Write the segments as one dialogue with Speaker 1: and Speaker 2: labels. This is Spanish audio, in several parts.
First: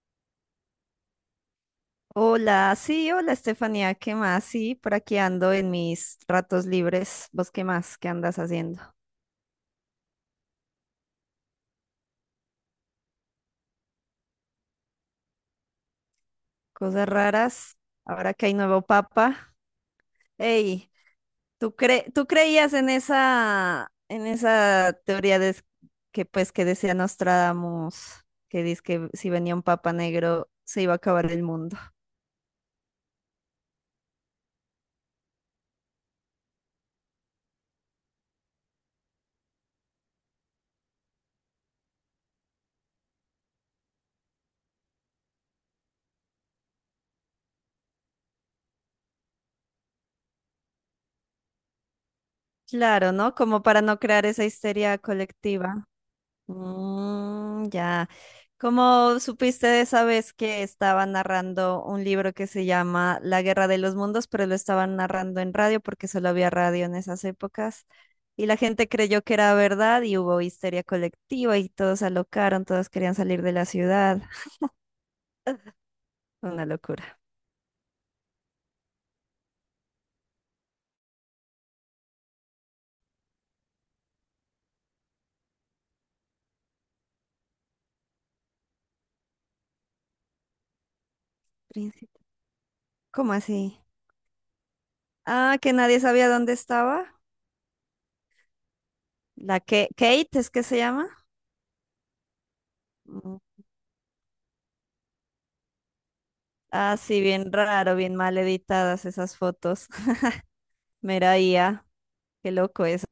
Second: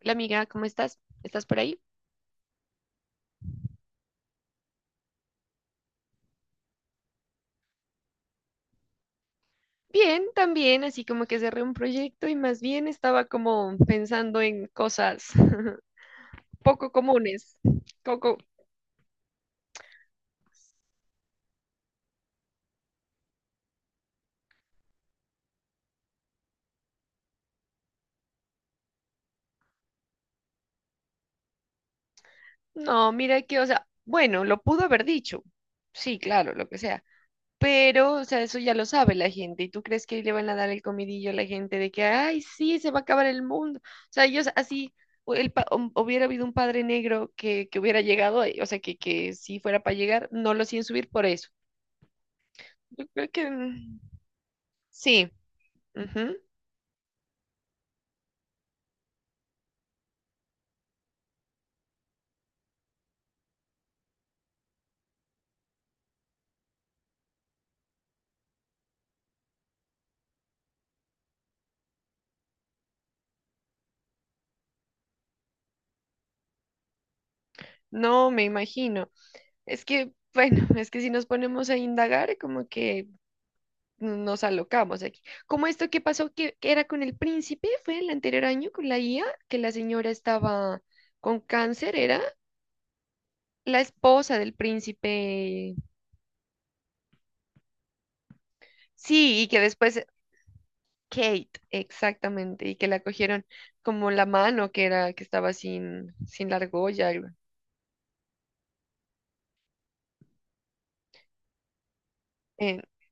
Speaker 1: Hola amiga, ¿cómo estás? ¿Estás por ahí?
Speaker 2: Hola, sí, hola Estefanía, ¿qué más? Sí, por aquí ando en mis ratos libres. ¿Vos qué más? ¿Qué andas haciendo?
Speaker 1: Bien, también, así como que cerré un proyecto y más bien estaba como pensando en cosas poco
Speaker 2: Cosas
Speaker 1: comunes.
Speaker 2: raras, ahora
Speaker 1: Coco,
Speaker 2: que hay nuevo papa. Ey, tú creías en esa teoría que pues que decía Nostradamus, que dice que si venía un papa negro se iba a acabar el mundo?
Speaker 1: no, mira que, o sea, bueno, lo pudo haber dicho. Sí, claro, lo que sea. Pero, o sea, eso ya lo sabe la gente. ¿Y tú crees que le van a dar el comidillo a la gente de que, ay, sí, se va a acabar el mundo? O sea, ellos así, o el hubiera habido un padre negro que hubiera llegado, o sea, que si fuera para llegar, no lo hacían subir por eso. Yo
Speaker 2: Claro,
Speaker 1: creo
Speaker 2: ¿no?
Speaker 1: que
Speaker 2: Como para no
Speaker 1: mm,
Speaker 2: crear esa histeria
Speaker 1: sí,
Speaker 2: colectiva.
Speaker 1: ujú.
Speaker 2: Ya. ¿Cómo supiste de esa vez que estaba narrando un libro que se llama La Guerra de los Mundos, pero lo estaban narrando en radio porque solo había radio en esas épocas? Y la gente creyó que era verdad y hubo histeria colectiva y todos se alocaron, todos querían salir de la ciudad. Una locura.
Speaker 1: No, me imagino. Es que, bueno, es que si nos ponemos a indagar, como que no, nos alocamos aquí. Como esto que pasó, que era con el príncipe, fue el anterior año con la IA, que la señora estaba con cáncer, era
Speaker 2: Príncipe. ¿Cómo así?
Speaker 1: la esposa del
Speaker 2: Ah, que
Speaker 1: príncipe.
Speaker 2: nadie sabía dónde estaba.
Speaker 1: Sí, y que
Speaker 2: La que
Speaker 1: después
Speaker 2: Kate es que se llama.
Speaker 1: Kate, exactamente, y que la
Speaker 2: Mm.
Speaker 1: cogieron como la mano que era, que estaba sin, sin la
Speaker 2: Ah,
Speaker 1: argolla.
Speaker 2: sí,
Speaker 1: Algo.
Speaker 2: bien raro, bien mal editadas esas fotos. Mera IA. Qué loco eso.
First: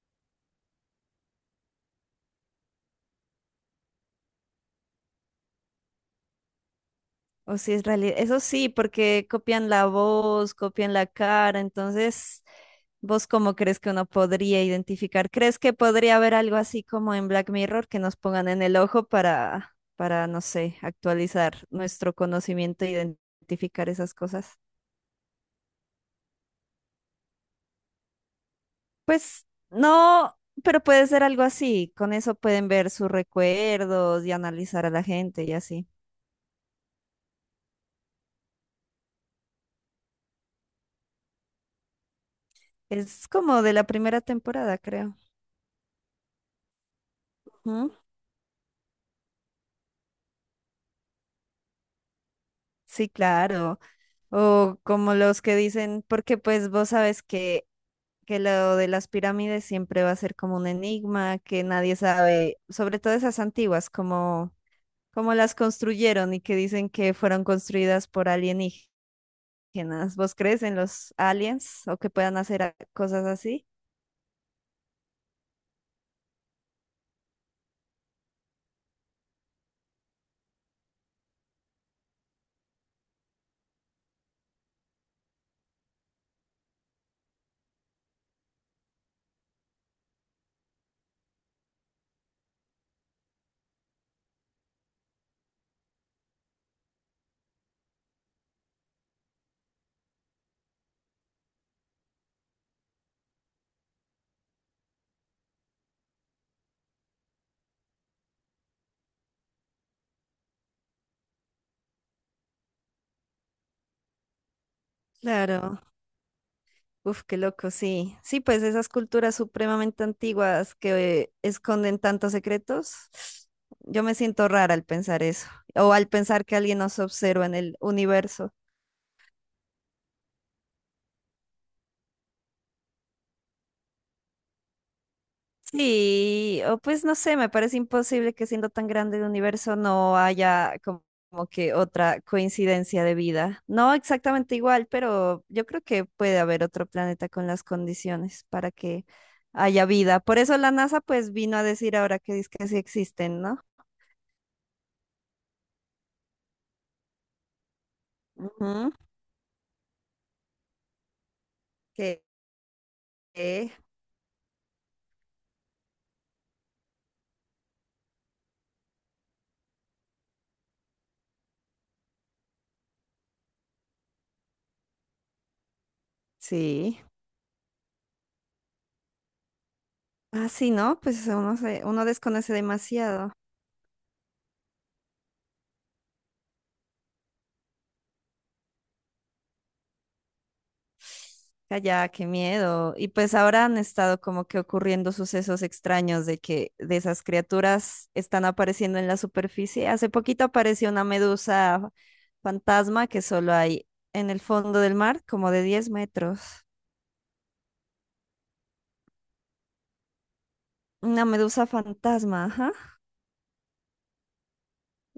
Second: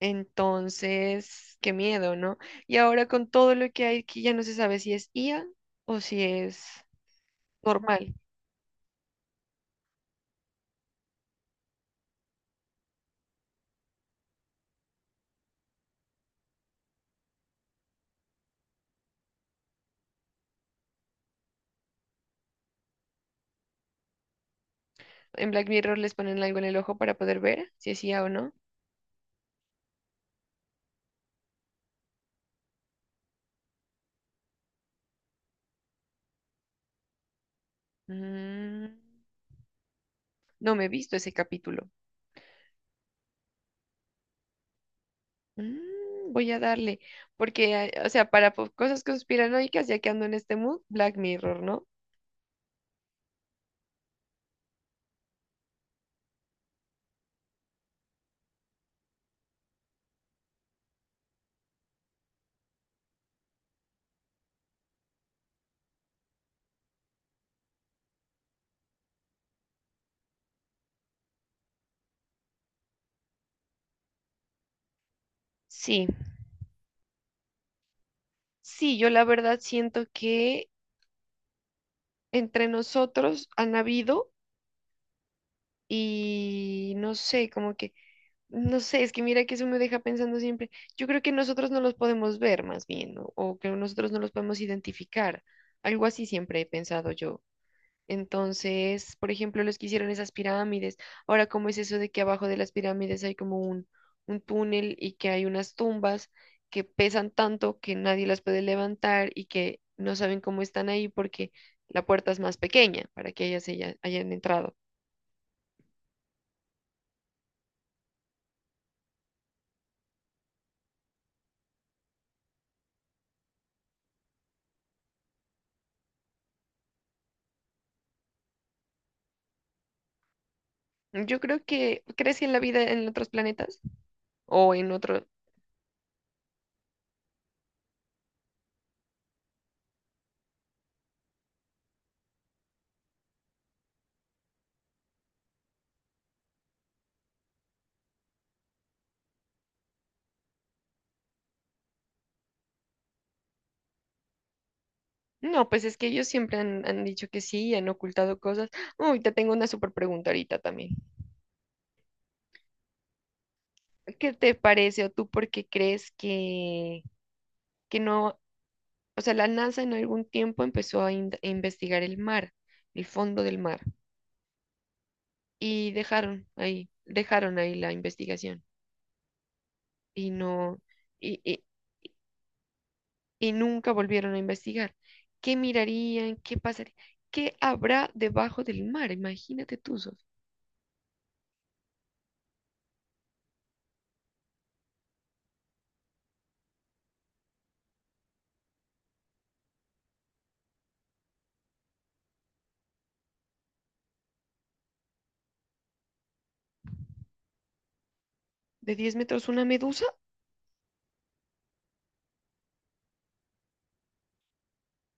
Speaker 1: Entonces, qué miedo, ¿no? Y ahora con todo lo que hay aquí ya no se sabe si es IA o si es
Speaker 2: O si es
Speaker 1: normal.
Speaker 2: realidad. Eso sí, porque copian la voz, copian la cara. Entonces, ¿vos cómo crees que uno podría identificar? ¿Crees que podría haber algo así como en Black Mirror que nos pongan en el ojo no sé, actualizar nuestro conocimiento e identificar esas cosas?
Speaker 1: En Black Mirror les ponen algo en el ojo para poder ver si es IA o no.
Speaker 2: Pues no, pero puede ser algo así. Con eso pueden ver sus recuerdos y analizar a la gente y así.
Speaker 1: Mm, no me he visto ese capítulo.
Speaker 2: Es como de la primera temporada, creo.
Speaker 1: Mm, voy a darle, porque,
Speaker 2: Ujú.
Speaker 1: o sea, cosas conspiranoicas, ya que ando en este mood, Black Mirror, ¿no?
Speaker 2: Sí, claro. O como los que dicen, porque pues vos sabes que lo de las pirámides siempre va a ser como un enigma, que nadie sabe, sobre todo esas antiguas, como, como las construyeron y que dicen que fueron construidas por alienígenas. ¿Vos crees en los aliens o que puedan hacer cosas así?
Speaker 1: Sí, sí, yo la verdad siento que entre nosotros han habido y no sé, como que no sé, es que mira que eso me deja pensando siempre. Yo creo que nosotros no los podemos ver más bien, o que nosotros no los podemos identificar. Algo así siempre he pensado yo. Entonces, por ejemplo, los que hicieron esas pirámides, ahora cómo es eso de que abajo de las pirámides hay como un túnel y que hay unas tumbas que pesan tanto que nadie las puede levantar y que no saben cómo están ahí porque la puerta es más pequeña para que hayan entrado.
Speaker 2: Claro. Uf, qué loco, sí. Sí, pues esas culturas supremamente antiguas que esconden tantos secretos, yo me siento rara al pensar eso, o al pensar que alguien nos observa en el universo.
Speaker 1: Yo creo que, ¿crees que en la vida en otros planetas? O en otro,
Speaker 2: Sí, o pues no sé, me parece imposible que siendo tan grande el universo no haya como que otra coincidencia de vida. No exactamente igual, pero yo creo que puede haber otro planeta con las condiciones para que haya vida. Por eso la NASA pues vino a decir ahora que dice que sí existen, ¿no?
Speaker 1: no, pues es que ellos siempre han, han dicho que sí y han ocultado cosas.
Speaker 2: Ujú,
Speaker 1: Uy, te tengo una súper pregunta ahorita también.
Speaker 2: que que
Speaker 1: ¿Qué te parece o tú por qué crees que no, o sea, la NASA en algún tiempo empezó a investigar el mar, el fondo del mar, y
Speaker 2: sí.
Speaker 1: dejaron ahí la investigación y
Speaker 2: Ah, sí,
Speaker 1: no,
Speaker 2: ¿no? Pues
Speaker 1: y, y,
Speaker 2: uno desconoce demasiado.
Speaker 1: y nunca volvieron a investigar. ¿Qué mirarían? ¿Qué pasaría? ¿Qué habrá debajo del mar? Imagínate tú, Sof,
Speaker 2: Calla, qué miedo. Y pues ahora han estado como que ocurriendo sucesos extraños de que de esas criaturas están apareciendo en la superficie. Hace poquito apareció una medusa fantasma que solo hay en el fondo del mar, como de 10 metros.
Speaker 1: de 10 metros una medusa.
Speaker 2: Una medusa fantasma, ajá.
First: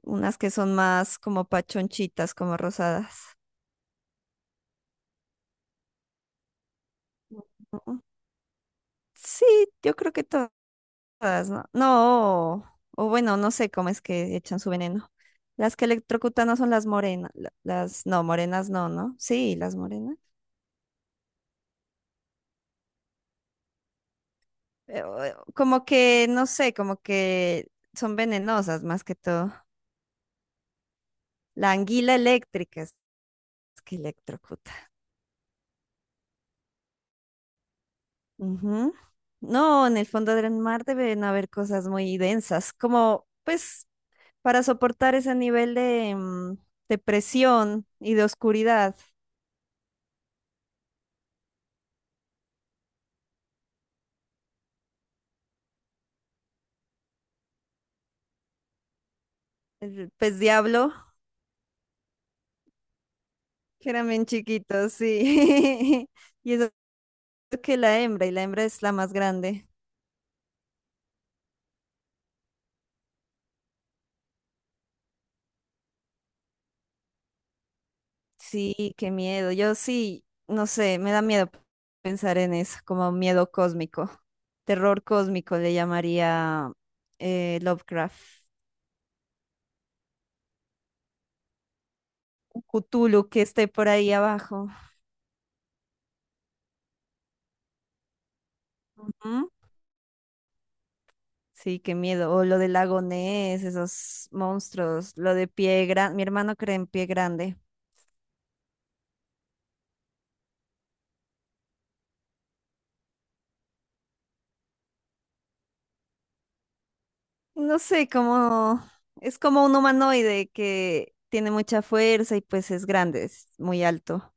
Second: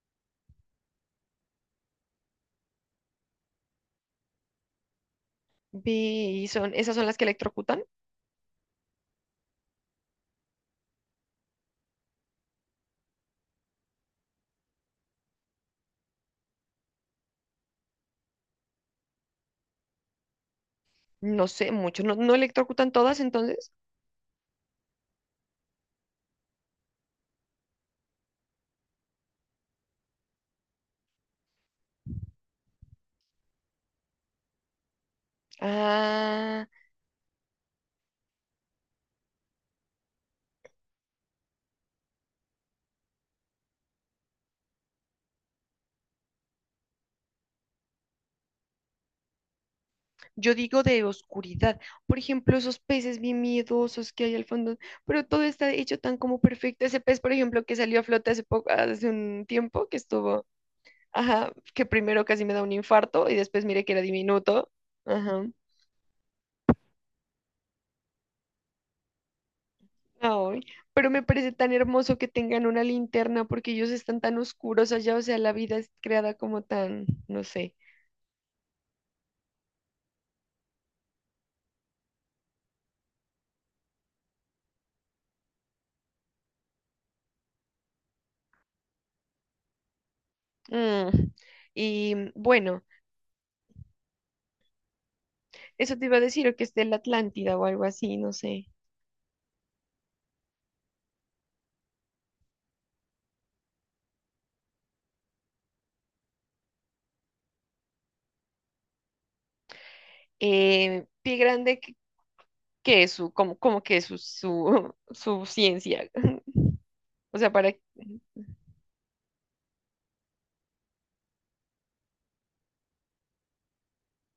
Speaker 2: Unas que son más como pachonchitas, como rosadas.
Speaker 1: Vi, son, esas son las que electrocutan.
Speaker 2: Ujú. Sí, yo creo que todas. Todas, ¿no? No, o bueno, no sé cómo es que echan su veneno. Las que electrocutan no son las morenas, las no, morenas no, ¿no? Sí, las morenas.
Speaker 1: No sé mucho, no, no electrocutan todas entonces.
Speaker 2: Como que, no sé, como que son venenosas más que todo. La anguila eléctrica es que electrocuta.
Speaker 1: Ah,
Speaker 2: Ujú. No, en el fondo del mar deben haber cosas muy densas, como pues para soportar ese nivel de, de presión y de oscuridad.
Speaker 1: yo digo de oscuridad. Por ejemplo, esos peces bien miedosos que hay al fondo, pero todo está hecho tan como perfecto. Ese pez, por ejemplo, que salió a flote hace poco, hace un tiempo, que
Speaker 2: El pez
Speaker 1: estuvo,
Speaker 2: diablo.
Speaker 1: ajá, que primero casi me da un infarto y después miré
Speaker 2: Que
Speaker 1: que era
Speaker 2: eran bien
Speaker 1: diminuto.
Speaker 2: chiquitos,
Speaker 1: Ajá.
Speaker 2: sí. Y eso que la hembra, y la hembra es la más grande.
Speaker 1: Ay, pero me parece tan hermoso que tengan una linterna porque ellos están tan oscuros allá, o sea, la vida es creada como tan, no sé.
Speaker 2: Sí, qué miedo. Yo sí, no sé, me da miedo pensar en eso, como miedo cósmico. Terror cósmico le llamaría Lovecraft.
Speaker 1: Mm, y mm,
Speaker 2: Un
Speaker 1: bueno,
Speaker 2: Cthulhu que esté por ahí abajo.
Speaker 1: eso te iba a decir, o que es de la Atlántida o algo así, no sé.
Speaker 2: Ujú. Sí, qué miedo. O lo del lago Ness, esos monstruos, lo de pie grande. Mi hermano cree en pie grande.
Speaker 1: Pie Grande, ¿qué qué es su, cómo, cómo que es su ciencia? O sea, para...
Speaker 2: No sé, como es como un humanoide que tiene mucha fuerza y pues es grande, es muy alto.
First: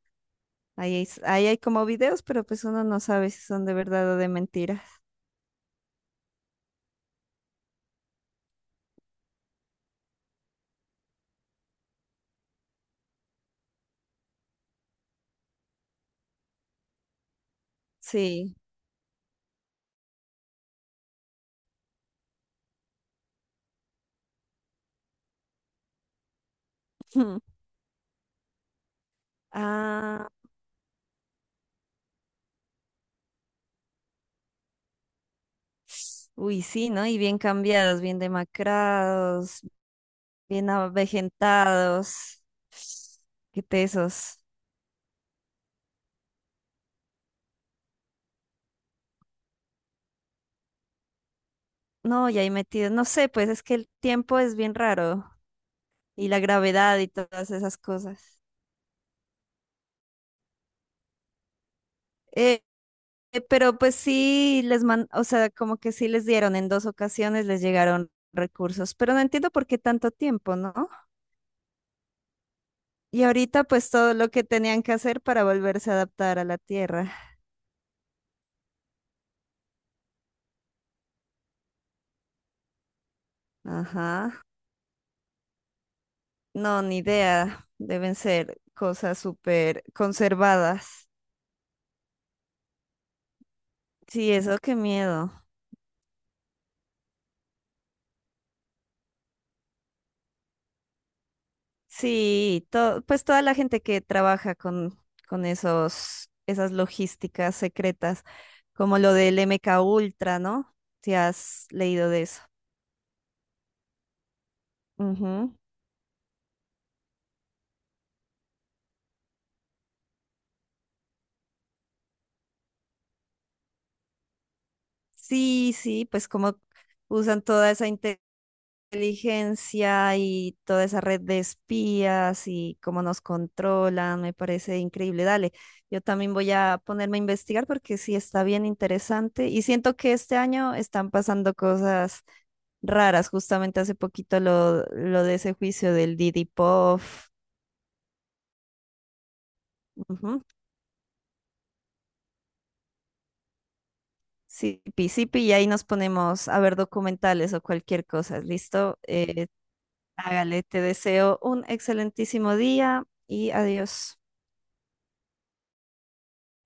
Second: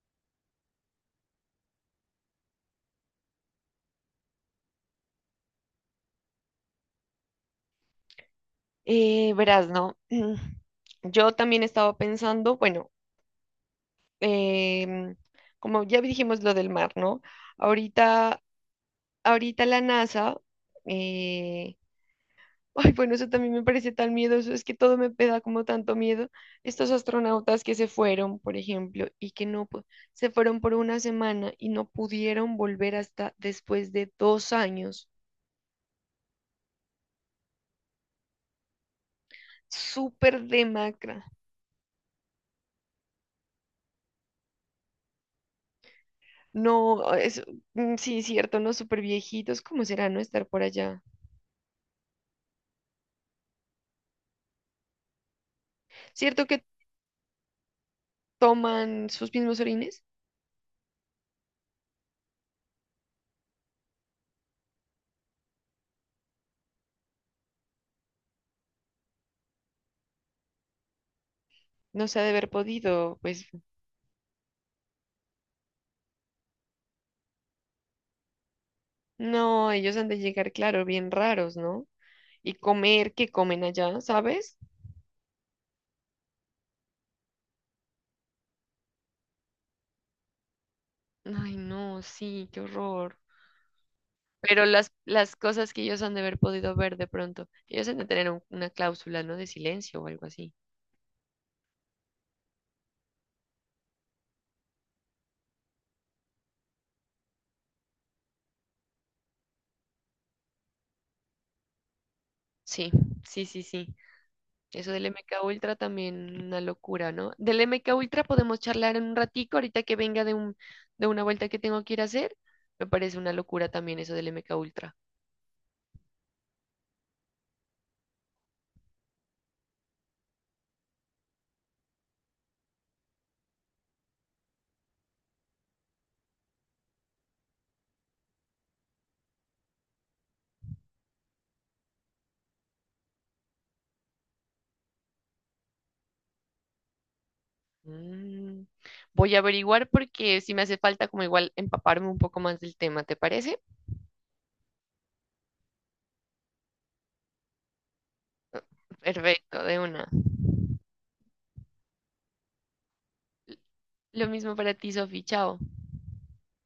Speaker 2: Ahí hay como videos, pero pues uno no sabe si son de verdad o de mentiras.
Speaker 1: Verás, ¿no? Yo también estaba pensando, bueno, em, como ya dijimos lo del mar, ¿no? Ahorita,
Speaker 2: Sí.
Speaker 1: ahorita la NASA, eh, ay, bueno, eso también me parece tan miedoso, es que todo me da como tanto miedo. Estos astronautas que se fueron, por ejemplo, y que no,
Speaker 2: Ah,
Speaker 1: se fueron por una semana y no pudieron volver hasta después de 2 años.
Speaker 2: uy, sí, ¿no? Y bien cambiados, bien demacrados,
Speaker 1: Súper
Speaker 2: bien
Speaker 1: demacra.
Speaker 2: avejentados. Qué tesos.
Speaker 1: No, ah, es, mm, sí, cierto, no, súper viejitos. ¿Cómo será no estar por allá?
Speaker 2: No, y ahí metidos. No sé, pues es que el tiempo es bien raro y la
Speaker 1: ¿Cierto que
Speaker 2: gravedad y todas esas cosas.
Speaker 1: toman sus mismos orines?
Speaker 2: Eh, Pero pues sí les man, o sea, como que sí les dieron en dos ocasiones, les llegaron recursos, pero no entiendo por qué tanto tiempo, ¿no?
Speaker 1: No se ha de haber podido,
Speaker 2: Y
Speaker 1: pues,
Speaker 2: ahorita pues todo lo que tenían que hacer para volverse a adaptar a la Tierra.
Speaker 1: no, ellos han de llegar, claro, bien raros, ¿no? Y comer, que comen allá,
Speaker 2: Ajá.
Speaker 1: ¿sabes?
Speaker 2: No, ni idea. Deben ser cosas súper conservadas.
Speaker 1: Ay, no, sí, qué horror.
Speaker 2: Sí, eso,
Speaker 1: Pero
Speaker 2: qué miedo.
Speaker 1: las cosas que ellos han de haber podido ver de pronto, ellos han de tener una cláusula, ¿no? De silencio o algo así.
Speaker 2: Sí, pues toda la gente que trabaja con esos, esas logísticas secretas, como lo del MK Ultra, ¿no? Si has leído de eso.
Speaker 1: Sí, sí, sí, sí. Eso del MK
Speaker 2: Ujú.
Speaker 1: Ultra también una locura, ¿no? Del MK Ultra podemos charlar en un ratico, ahorita que venga de un, de una vuelta que tengo que ir a hacer. Me parece una locura también eso del MK Ultra.
Speaker 2: Sí, sí, pues como usan toda esa inteligencia y toda esa red de espías y cómo nos controlan, me parece increíble. Dale, yo también voy a ponerme a investigar porque sí está bien interesante y siento que este año están pasando cosas raras, justamente hace poquito lo de ese juicio del Didi Pop,
Speaker 1: Mm, voy a averiguar porque
Speaker 2: ujú,
Speaker 1: si me hace falta como igual empaparme un poco más del tema, ¿te parece?
Speaker 2: sí, Sipi, Sipi, y ahí nos ponemos a ver documentales o cualquier cosa, ¿listo?
Speaker 1: Perfecto, de una.
Speaker 2: Hágale, te deseo un excelentísimo día y adiós.
Speaker 1: Lo mismo para ti, Sofi. Chao.